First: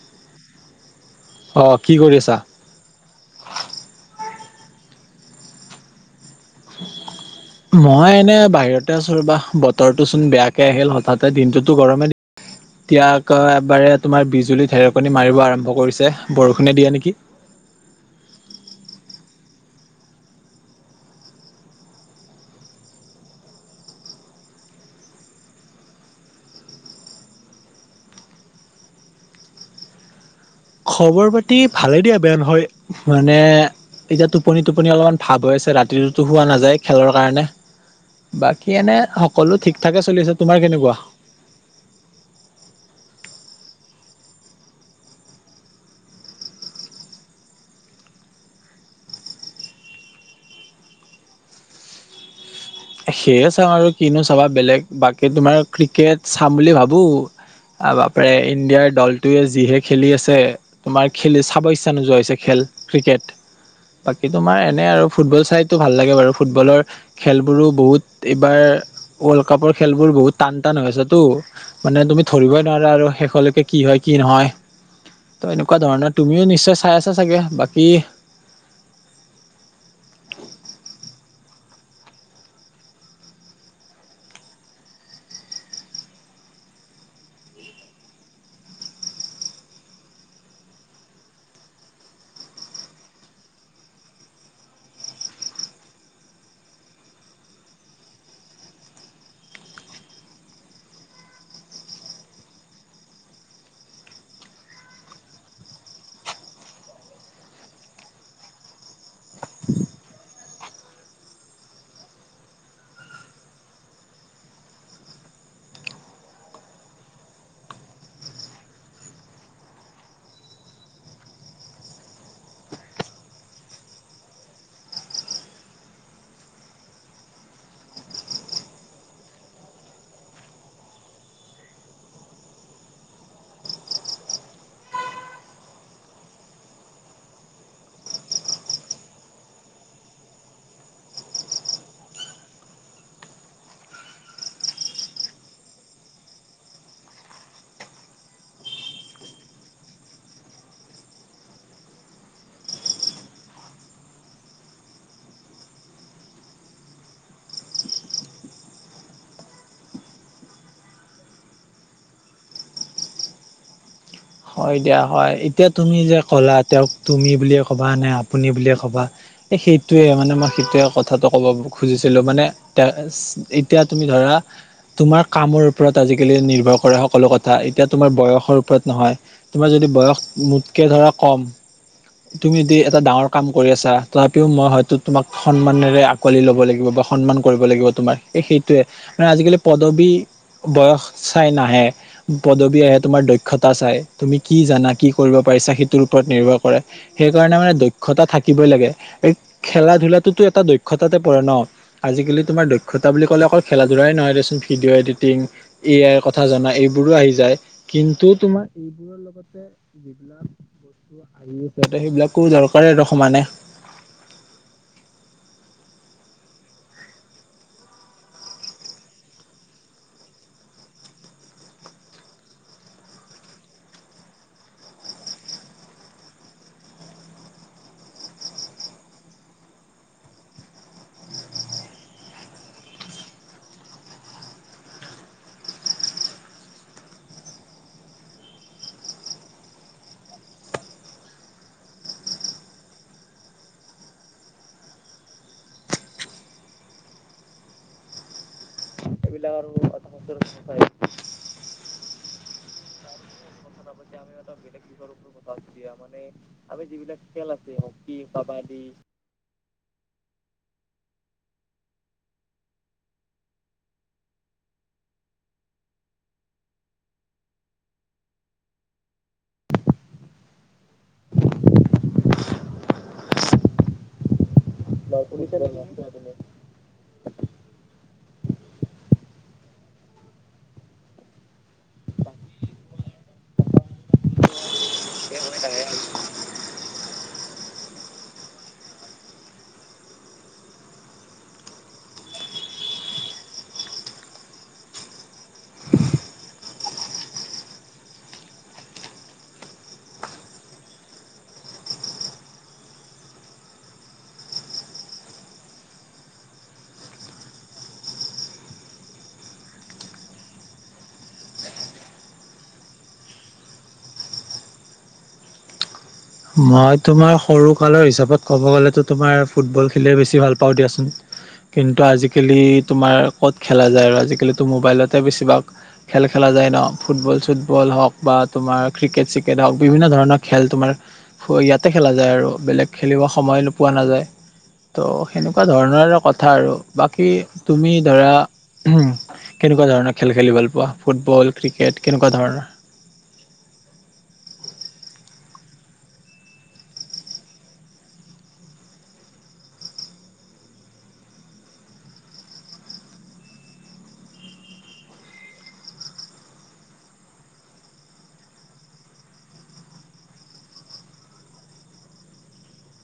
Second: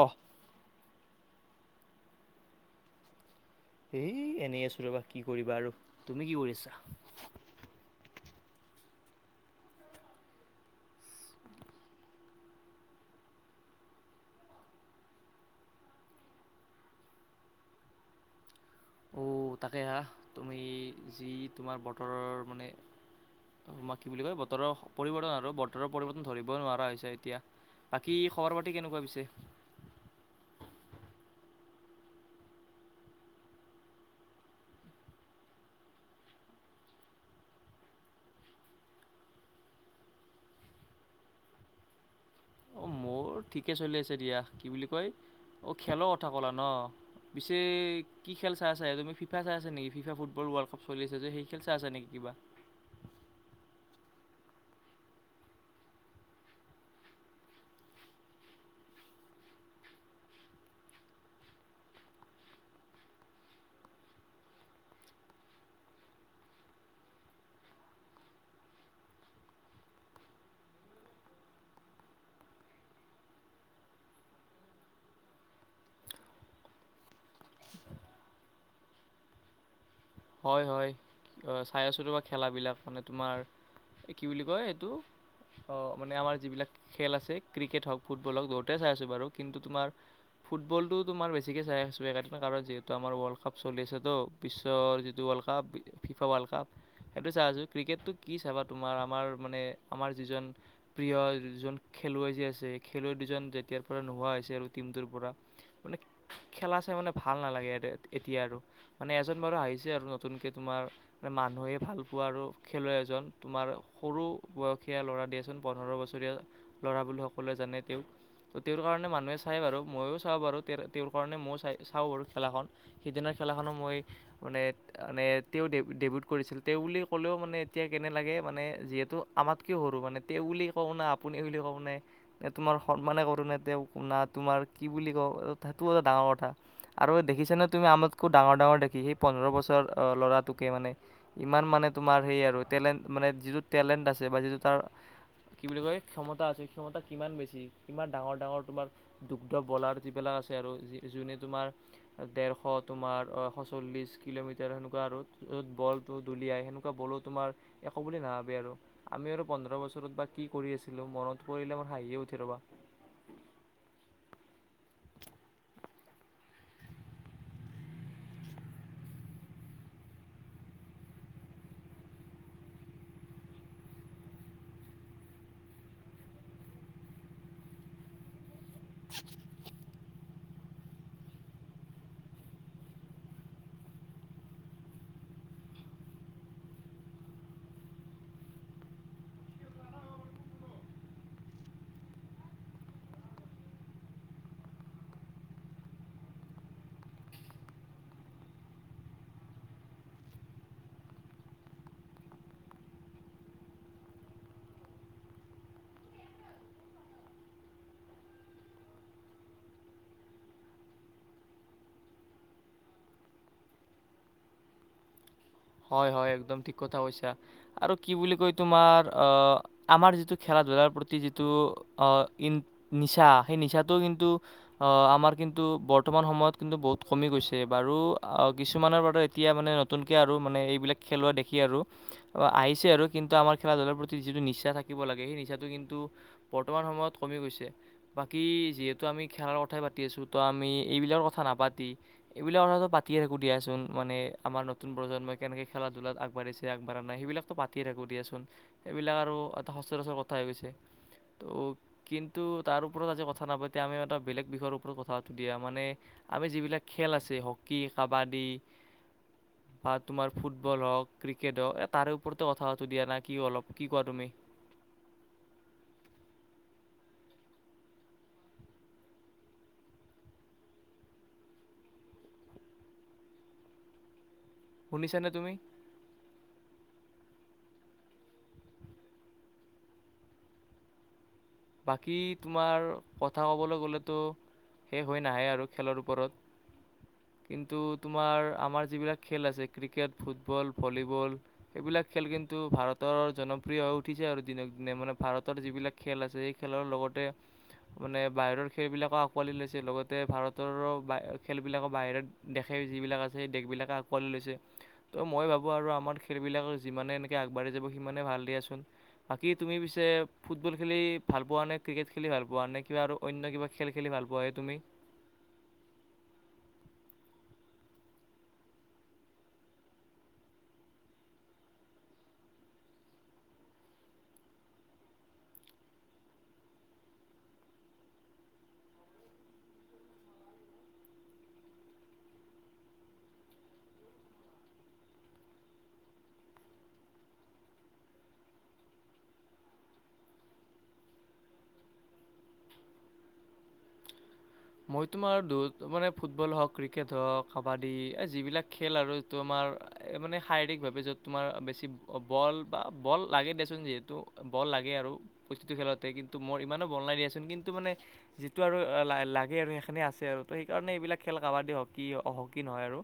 অ' অ' কি কৰি আছা? এই এনেই আছো ৰবা কি কৰিবা আৰু তুমি কি কৰি আছা? মই এনে বাহিৰতে আছো ৰবা, বতৰটো চোন বেয়াকে আহিল হঠাতে দিনটোতো গৰমে ইয়াক এবাৰে তোমাৰ বিজুলী ঢেৰকণী মাৰিব আৰম্ভ কৰিছে, বৰষুণে দিয়ে নেকি। [unintelligible] [unintelligible] তাকেহা তুমি যি তোমাৰ বতৰৰ মানে [unintelligible] কি বুলি কয় বতৰৰ পৰিৱৰ্তন আৰু বতৰৰ পৰিৱৰ্তন ধৰিব নোৱাৰা হৈছে এতিয়া। বাকী খবৰ পাতি কেনেকুৱা পিছে? [unintelligible] খবৰ পাতি ভালে দিয়া বেয়া নহয়। মানে এতিয়া টোপনি টোপনি অলপমান ভাৱ হৈ আছে। ৰাতিটোতো হোৱা নাযায় খেলৰ কাৰণে। বাকী এনে সকলো ঠিকঠাকে চলি আছে। তোমাৰ কেনেকুৱা? মোৰ [unintelligible] অ ঠিকে চলি আছে দিয়া। কি বুলি কয় অ খেলৰ কথা ক'লা ন? পিছে কি খেল চাই আছা। তুমি ফিফা চাই আছ নিকি ফিফা ফুটবল ৱৰ্ল্ড কাপ চলি আছে যে, সেই খেল চাই আছা নেকি? উৱা সেইয়ে চাওঁ আৰু কিনো চাবা বেলেগ বাকী তোমাৰ ক্ৰিকেট চাম বুলি ভাবো, আৰু বাপৰে ইণ্ডিয়াৰ দলটোৱে যিহে খেলি আছে, তোমাৰ খেলি চাব ইচ্ছা নোযোৱা হৈছে খেল। ক্ৰিকেট বাকী তোমাৰ এনে আৰু ফুটবল চাইতো ভাল লাগে বাৰু। ফুটবলৰ খেল- বোৰো বহুত এইবাৰ ৱৰ্ল্ড কাপৰ খেলবোৰ বহুত টান টান হৈ আছেটো, মানে তুমি ধৰি- কবই নোৱাৰো আৰু শেষলৈকে কি হয় কি নহয়। ত এনেকুৱা ধৰণৰ, তুমিও নিশ্চয় চাই আছা চাগে। বাকী, [unintelligible] হয় হয় চাই আছো, তোমাৰ খেলাবিলাক মানে তোমাৰ- এ কি বুলি কয় এইটো- অ মানে আমাৰ যিবিলাক খেল আছে, ক্ৰিকেট হওক, ফুটবল হওক, বহুতেই চাই আছো বাৰু কিন্তু তোমাৰ- ফুটবলটো তোমাৰ বেছিকে চাই আছো, এ [unintelligible] কাৰণ যিহেতু আমাৰ ৱৰ্ল্ড কাপ চলি আছে ত, বিশ্বৰ- দু ৱাৰ্ল্ড কাপ ফি ফিফা ৱাৰ্ল্ড কাপ, সেইটো চাই আছো। ক্ৰিকেটটো কি চাবা তোমাৰ আমাৰ মানে আমাৰ যিজন প্ৰিয় যিজন- খেলুৱৈ যে আছে, খেলুৱৈ দুজন যেতিয়াৰ পৰা নোহোৱা হৈছে আৰু টিমটোৰ পৰা- মানে খেলা চাই মানে ভাল নালাগে এতিয়া আৰু মানে এজন লৰা আহিছ- আৰু নতুনকে তোমাৰ মানুহে ভাল পোৱা আৰু খেলুৱৈ এজন তোমাৰ সৰু বয়স- সেয়া ল'ৰা দিয়াচোন, পন্ধৰ বছৰীয়া ল'ৰা বুলি সকলোৱে জানে, তেওঁক ত তেওঁৰ কাৰণে মানুহে চাই বাৰু, মইয়ো চাওঁ বাৰু তেৰ তেওঁৰ কাৰণে মইয়ো চাই চাওঁ বাৰু খেলাখন। সিদিনা- খেলাখনো মই মানে মানে তেওঁ ডেবি ডেবিউট কৰিছিল, তেওঁ বুলি ক'লেও মানে এতিয়া কেনে লাগে মানে যিহেতু আ আমাত কে সৰু মানে, তেওঁ বুলি কওঁ না, আপুনি বুলি কও নে, নে তোমাৰ সন্মানে কৰো নে তেওঁ না তো তোমাৰ কি বুলি কওঁ, সেইটোও এটা ডাঙৰ কথা। আৰু দেখিছ নে তুমি আমতকৈ ডাঙৰ ডাঙৰ দেখি সেই পোন্ধৰ বছৰ ল'ৰাটোকে মানে, ইমান মানে তোমাৰ সেই আৰু টেলেন্ট মানে যিটো টেলেণ্ট আছে কে বাজু তু তাৰ কি বুলি কয়, ক্ষমতা আছে, ক্ষমতা কিমান বেছি কিমান ডাঙৰ ডাঙৰ তোমাৰ দুগ্ধ বলাৰ যিবিলাক তাছতে আৰু যোনে তোমাৰ ঢেৰশ তোমাৰ এশ চল্লিশ কিলোমিটাৰ সেনেকুৱা আৰু যত বলটো দলিয়াই সেনেকুৱা, বলো তোমাৰ একো বুলি নাভাবে আৰু। আমি আৰু পোন্ধৰ বছৰত বা কি কৰি আছিলোঁ মনত পৰিলে মোৰ হাঁহিয়ে উঠি ৰ'বা। [unintelligible] হয় দিয়া হয়। এতিয়া তুমি যে ক'লা তেওঁক তুমি বুলিয়ে ক'বা নে আপুনি বুলিয়ে ক'বা- সেইটোৱে মানে মই সেইটোৱে কথাটো ক'ব খুজিছিলো, মানে তা এ এতিয়া তুমি ধৰা তোমাৰ কামৰ ওপৰত আজিকালি নিৰ্ভৰ কৰে সকলো কথা, এতিয়া তোমাৰ বয়সৰ ওপৰত নহয়, তোমাৰ যদি বয়স মোতকে ধৰা কম - তুমি যদি এটা ডাঙৰ কাম কৰি আছা, তথাপিও মই হয়তো তোমাক সন্মানেৰে আকোৱালি ল'ব লাগিব, সন্মান কৰিব লাগিব তোমাক এ সেইটোয়ে, মানে আজিকালি পদবী বয়স চাই নাহে, পদবী আহে তোমাৰ দক্ষতা চাই। তুমি কি জানা কি কৰিব পাৰিছা সেইটোৰ ওপৰত নিৰ্ভৰ কৰে। সেইকাৰণে মানে দক্ষতা থাকিবই লাগে। এই খেলা ধূলাটোত এটা দক্ষতাতে পৰে ন আজিকালি তোমাৰ দক্ষতা বুলি ক'লে অকল খেলা ধূলাই নহয় দেচোন ভিডিঅ' এডিটিং এ আইৰ কথা জনা এইবোৰো আহি যায়। কিন্তু, তোমাৰ এইবোৰৰ লগতে যিবিলাক বস্তু আহি আচতে সেইবিলাকো দৰকাৰে সমানে। [unintelligible] হয়, হয় একদম ঠিক কথা কৈছা আৰু কি বুলি কয় তোমাৰ অ আমাৰ যিটো খেলা-ধূলা তাৰ প্ৰতি যিটো আ ইন নিচা সেই নিচাটোও কিন্তু অহ আমাৰ কিন্তু বৰ্তমান সময়ত কিন্তু বহুত কমি গৈছে বাৰু আ, কিছুমানৰ বাৰু এতিয়া মানে নতুনকে আৰু আৰু মানে এইবিলাক খেলুৱা দেখি আৰু আহিছে আৰু কিন্তু আমাৰ খেলা-ধূলাৰ প্ৰতি যিটো নিচা থাকিব লাগে এই নিচাটো কিন্তু বৰ্তমান সময়ত কমি গৈছে। বাকী যিহেতু আমি খেলাৰ কথাই পাতি আছো ত আমি এইবিলাকৰ কথা নাপাতি এইবিলাকৰ কথা পাতি টিআইকো দিয়াচোন মানে আমাৰ নতু নতুন প্ৰজন্ম কেনেকে খেলা ধূলাত আগ বাঢ়িছে আগবঢ়া নাই সেইবিলাকতো পাতিয়ে থাকো দিয়াচোন। এইবিলাক আৰু এটা সচৰাচৰ কথা হৈ গৈছে ত' কিন্তু তাৰ ওপৰত আজি কথা নাপাতি এতিয়া আমি এটা বেলেগ বিষয়ৰ ওপৰত কথা পাতো দিয়া মানে আমি যিবিলাক খেল আছে হকী, কাবাডী উহ বা তোমাৰ ফুটবল হওক ক্ৰিকেট হওক এ তাৰে ওপৰতে কথা পাতো দিয়া না কি অলপ কি কোৱা তুমি? [inaudible] শুনিছানে তুমি [unintelligible] বাকী তোমাৰ কথা কবলৈ গ'লে ত শেষ হৈ নাহে আৰু খেলৰ ওপৰত কিন্তু, তোমাৰ আমাৰ যিবিলাক খেল আছে ক্ৰিকেট ফুটবল ভলীবল সেইবিলাক খেল কিন্তু ভাৰত জনপ্ৰিয় হৈ উঠিছে আৰু দিনক দিনে মানে ভাৰতৰ যিবিলাক খেল আছে সেই খেলৰ লগতে মানে বাহিৰৰ খেলবিলাকে আঁকোৱালি লৈছে লগতে ভাৰতৰো খেলবিলাকো বাহিৰত দেশে যিবিলাক আছে সেই দেশবিলাক আকোৱালি লৈছে। ত' মই ভাবো আৰু আমাৰ খেলবিলাক যিমানে এনেকে আগবাঢ়ি যাব সিমানে ভাল দিয়াচোন। বাকী তুমি পিছে ফুটবল খেলি ভাল পোৱা নে ক্ৰিকেট খেলি ভাল পোৱা নে কিবা আৰু অন্য কিবা খেল খেলি ভাল পোৱা সে তুমি? মই, তোমাৰ সৰু কালৰ হিচাপত ক'ব গ'লেতো তোমাৰ ফুটবল খেলিয়ে বেছি ভাল পাওঁ দিয়াচোন। কিন্তু আজিকালি তোমাৰ ক'ত খেলা যায় আৰু আজিকালি তো মোবাইলতে বেছিভাগ খেল খেলা যায় ন। ফুটবল চুটবল হওক বা তোমাৰ ক্ৰিকেট চ্ৰিকেট হওক বিভিন্ন ধৰণৰ খেল তোমাৰ হো ইয়াতে খেলা যায় আৰু বেলেগ খেলিব সময় নোপোৱা নাযায়। ত' সেনেকুৱা ধৰণৰ কথা আৰু বাকী তুমি ধৰা উহু কেনেকুৱা ধৰণৰ খেল খেলি ভাল পোৱা ফুটবল ক্ৰিকেট কেনেকুৱা ধৰণৰ। [unintelligible] মই তোমাৰ দু মানে ফুটবল হওঁক ক্ৰিকেট হওক কাবাডী এই যিবিলাক খেল আৰু এ তোমাৰ এ মানে শায়েকীকভাবে যত তোমাৰ বেছি বল বা বল লাগে দিয়াচোন যিহেতু বল লাগে আৰু প্ৰতিটো খেলতে কিন্তু মই ইমানো বল নাই দিয়াচোন কিন্তু মানে যিটো আৰু লাহে লাগ আৰু সেইখিনি আছে আৰু ত সেইকাৰণে এইবিলাক খেল কাবাডী হকী অ হকী নহয় আৰু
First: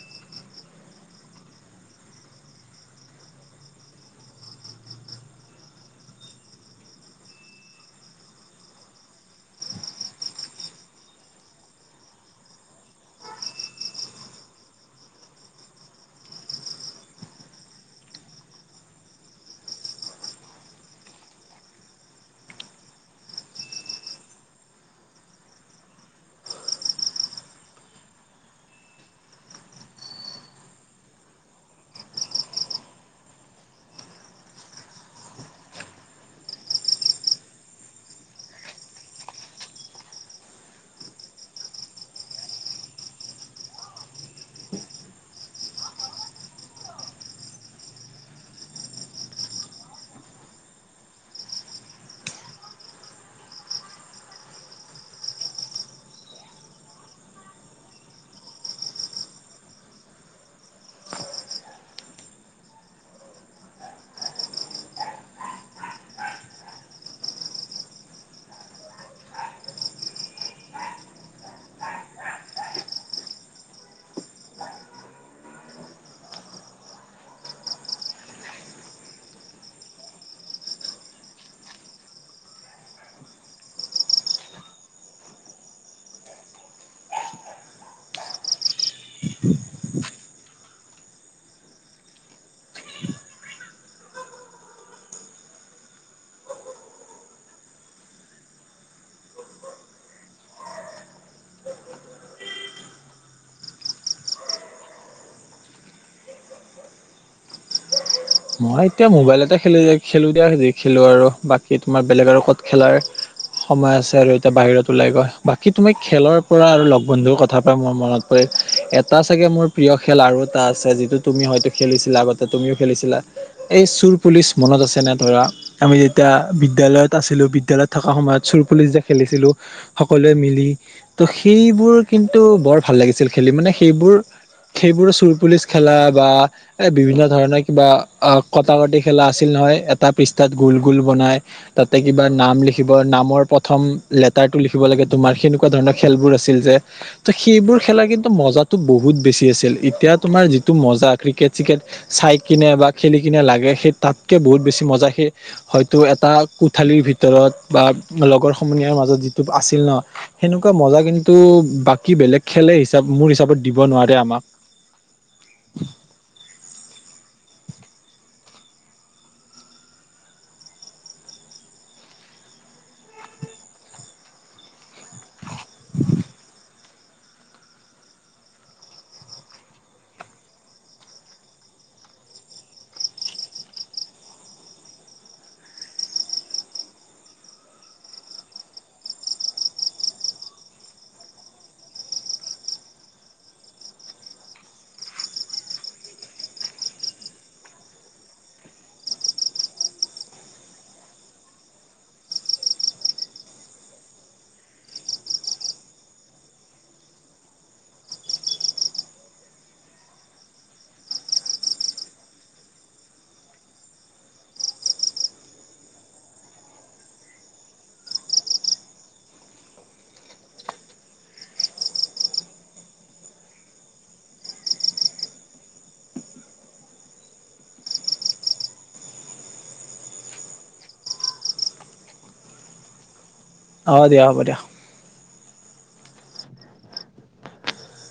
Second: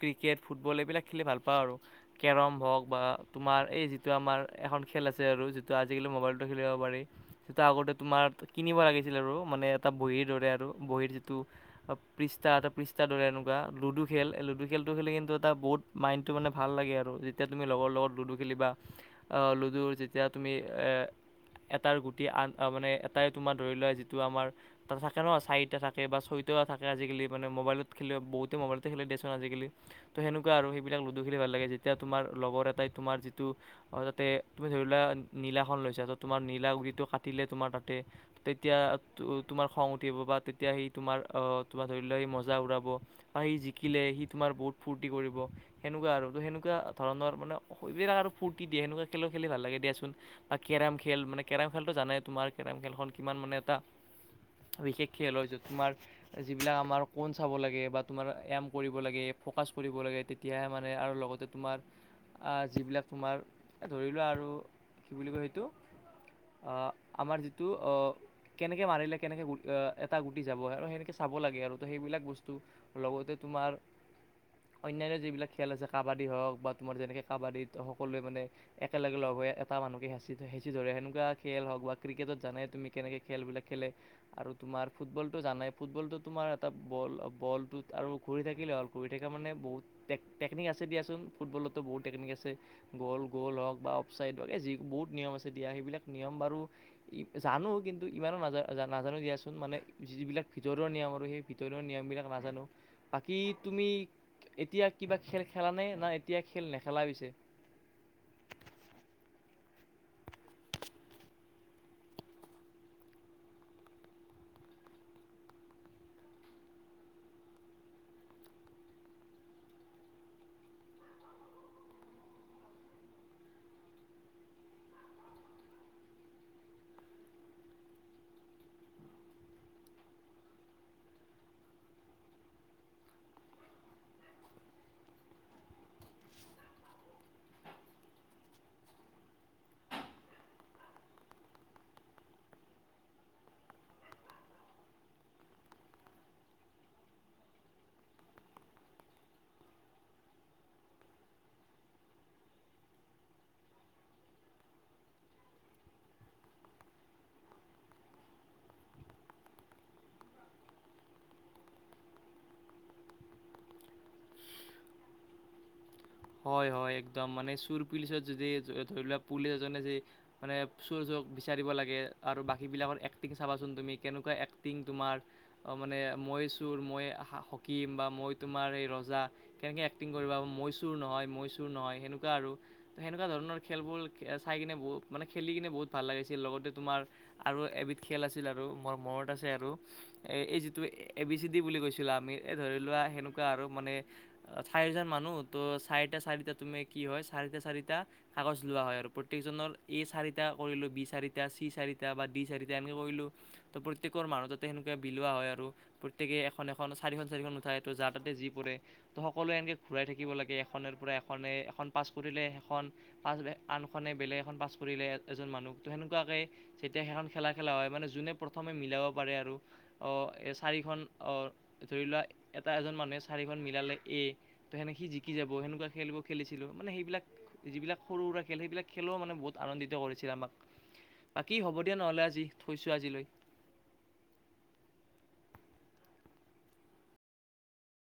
ক্ৰিকেট ফুটবল এইবিলাক খেলি ভাল পাওঁ আৰু কেৰম হওক বা তোমাৰ এই যিটো আমাৰ এখন খেল আছে আৰু যিটো আজি মোবাইলটো খেলিব পাৰি সেইটো আগতে তোমাৰ কিনিব লাগিছিল আৰু মানে এটা বহিৰ দৰে আৰু। বহীৰ যিটো পৃষ্ঠা এটা পৃষ্ঠাৰ দৰে এনেকুৱা লুডু খেল লুডু খেলটো খেলি কিন্তু এটা বহুত। বুত মাইণ্ডটো মানে ভাল লাগে আৰু যেতিয়া তুমি লগৰ লগত লুডু খেলিবা অ লুডুৰ যেতিয়া তুমি এ, [unintelligible] এটাৰ গুটি আন মানে এটাই তোমাৰ ধৰি লোৱা যিটো আমাৰ ত থাকে ন চাইট এতিয়া থাকে বা চৈত থাকে আজিকালি মানে মোবাইলত খেলি বহুতে মোবাইলতে খেলে দিয়াচোন আজিকালি তো সেনুকা আৰু। সেইবিলাক লুডু খেলি ভাল লাগে যেতিয়া তোমাৰ লগৰ এটাই তোমাৰ যিটো অ তাতে তুমি ধৰি লোৱা নীলা খন লৈছা ত তোমাৰ নীলা গুটি তো কাটিলে তোমাৰ তাতে তেতিয়া তো তোমাৰ খং উঠিব বা তে তেতিয়া সি তোমাৰ অ তোমাৰ ধৰি লোৱাক সি মজা উৰাব বা সি জিকিলে সি তোমাৰ বহুত ফূৰ্তি কৰিব। সেনেকুৱা আৰু ত সেনেকুৱা ধৰণৰ মানে এইবিলাক আৰু ফূৰ্তি দিয়ে সেনেকুৱা খেলো খেলি ভাল লাগে দিয়াচোন। কেৰাম খেল মানে কেৰাম খেলটো জানাই তোমাৰ কেৰাম খেলখন কিমান মানে এটা বিশেষ খেল হয় যত তোমাৰ যিবিলাক আমাৰ কোন চাব লাগে বা তোমাৰ এম কৰিব লাগে, ফ'কাচ কৰিব লাগে। তেতিয়াহে মানে আৰু লগতে তোমাৰ আহ যিবিলাক তোমাৰ ধৰিলোৱা আৰু কি বুলি কয় সেইটো অহ আমাৰ যিটো অ কেনেকে মাৰিলে কেনেকে গোল‌ অ টাৰ গুটি যাব আৰু সেনেকে চাব লাগে আৰু। তো সেইবিলাক বস্তু লগতে তোমাৰ অন্যান্য যিবিলাক খেল আছে। কাবাডী হওঁক বা তোমাৰ যেনেকে কাবাডীত সকলোৱে মানে একেলগে লগ এটা মানুহকে হেচি হেঁচি ধৰে সেনেকুৱা খেল হওক বা ক্ৰিকেটত জানা তুমি কেনেকে খেলবিলাক খেলে। আৰু তোমাৰ? ফুটবলটো জানাই ফুটবলটো তোমাৰ এটা বল বলটোত আৰু ঘূৰি থাকিলে হ'ল ঘূৰি থাকা মানে বহুত টক টেকনিক আছে দিয়াচোন ফুটবলতো বহুত টেকনিক আছে, গ'ল-গ'ল হওক বা অফচাইডে হওক যিকোনো বহুত নিয়ম আছে দিয়া। সেইবিলাক নিয়ম বাৰু জানো কিন্তু ইমানো নাজ-নাজানো দিয়াচোন মানে। যিবিলাক ভিতৰৱা নিয়ম আৰু সেই ভিতৰুৱা নিয়মবিলাক নাজানো। বাকী তুমি এতিয়া কিবা খেল খেলা নে না এতিয়া খেল নেখেলা পিছে। [inaudible] মই এতিয়া মোবাইলতে খেল খেলো দিয়া যি খেলো আৰু। বাকী তোমাৰ বেলেগ আৰু ক'ত খেলাৰ সময় আছে আৰু এতিয়া বাহিৰত ওলাই গৈ বাকি তুমি খেলৰ পৰা আৰু লগ বন্ধুৰ কথা পৰা মোৰ মনত পৰে এটা চাগে মোৰ প্ৰিয় খেল আৰু এটা আছে যিটো তুমি হয়তো খেলিছিলা, আগতে তুমিও খেলিছিলা। এই চুৰ পুলিচ মনত আছে নে ধৰা আমি যেতিয়া বিদ্য়ালয়ত আছিলো বিদ্যলয়ত থকা সময়ত চুৰ পুলিচ যে খেলিছিলো সকলোৱে মিলি। তো সেইবোৰ কিন্তু বৰ ভাল লাগিছিল খেলি মানে সেইবোৰ, সেইবোৰ চোৰ পুলিচ খেলা বা এই বিভিন্ন ধৰণৰ কিবা অ কটা কটি খেলা আছিল নহয় এটা পৃষ্ঠাত গোল গোল বনাই তাতে কিবা নাম লিখিব নামৰ প্ৰথম লেটাৰটো লিখিব লাগে তোমাৰ সেনেকুৱা ধৰণৰ খেলবোৰ আছিল যে ত' 'সেইবোৰ খেলা কিন্তু মজাতো বহুত বেছি আছিল। এতিয়া তোমাৰ যিটো মজা ক্ৰিকেট চিকেট চাই কিনে বা খেলি কিনে লাগে সেই তাতকে বহুত বেছি মজা সেই হয়তো এটা কোঠালিৰ ভিতৰত বা লগৰ সমনীয়াৰ মাজত যিটো আছিল ন সেনেকুৱা মজা কিন্তু বাকী বেলেগ খেলে হিচাপ মোৰ হিচাপত দিব নোৱাৰে আমাক। হয় হয় একদম মানে চুৰ পুলিচত যদি ধৰি লোৱা পুলিচ এজনে যদি মানে চুৰ জ বিচাৰিব লাগে আৰু বাকী বিলাকৰ এক্টিং চাবাচোন তুমি, কেনেকুৱা এক্টিং তোমাৰ অ' মানে মই চুৰ মই হা হাকিম বা মই তোমাৰ এই ৰজা, কেনেকৈ এক্টিং কৰিবা মই চু চুৰ নহয়, মই চুৰ নহয়, সেনেকুৱা আৰু। সেনেকুৱা ধৰণৰ খেলবোৰ চাই কিনে বহু মানে খেলি কিনে বহু বহুত ভাল লাগিছিল লগতে তোমাৰ আৰু এবিধ খেল আছিল আৰু মোৰ মনত আছে আৰু এই যিটো এ বি চি ডি বুলি কৈছিলো আমি। এ ধৰি লোৱা সেনেকুৱা আৰু মানে চাৰিজন মানুহ তো চাৰিটা, চাৰিটা তুমি কি হয়, চাৰিটা চাৰিটা কাগজ লোৱা হয় আৰু প্ৰত্যেকজনৰ এই চাৰিটা কৰিলোঁ বি চাৰিটা, চি চাৰিটা বা দি চাৰিটা এনেকে কৰিলোঁ। ত 'প্ৰত্যেকৰ [unintelligible] সেনেকুৱা বিলোৱা হয়। আৰু প্ৰত্যেকে এখন এখন চাৰিখন চাৰিখন উঠাই তো যাৰ তাতে যি পৰে। তো সকলোৱে এনেকে ঘুৰাই থাকিব লাগে। এখন‌পৰা এখনে এখন পাছ কৰিলে সেখন পাছ আনখনে বেলেগ এখন পাছ কৰিলে এজন মানুহ ত সেনেকুৱাকে যেতিয়া সেইখন খেলা খেলা হয় মানে যোনে প্ৰথমে মিলাব পাৰে আৰু অ চাৰিখন অ ধৰি লোৱা এটা এজন মানুহে চাৰিখন মিলালে এ। তো সেনেক সি জি শিককি যাব সেনেকুৱা খেলবোৰ খেলিছিলো। মানে সেইবিলাক যিবিলাক সৰু সুৰা খেল সেইবিলাক খেলেও মানে বহুত আনন্দিত কৰিছিল। আক বাকী হ'ব দিয়া নহলে আজি থৈছো আজিলৈ অ দিয়া, হ'ব দিয়া।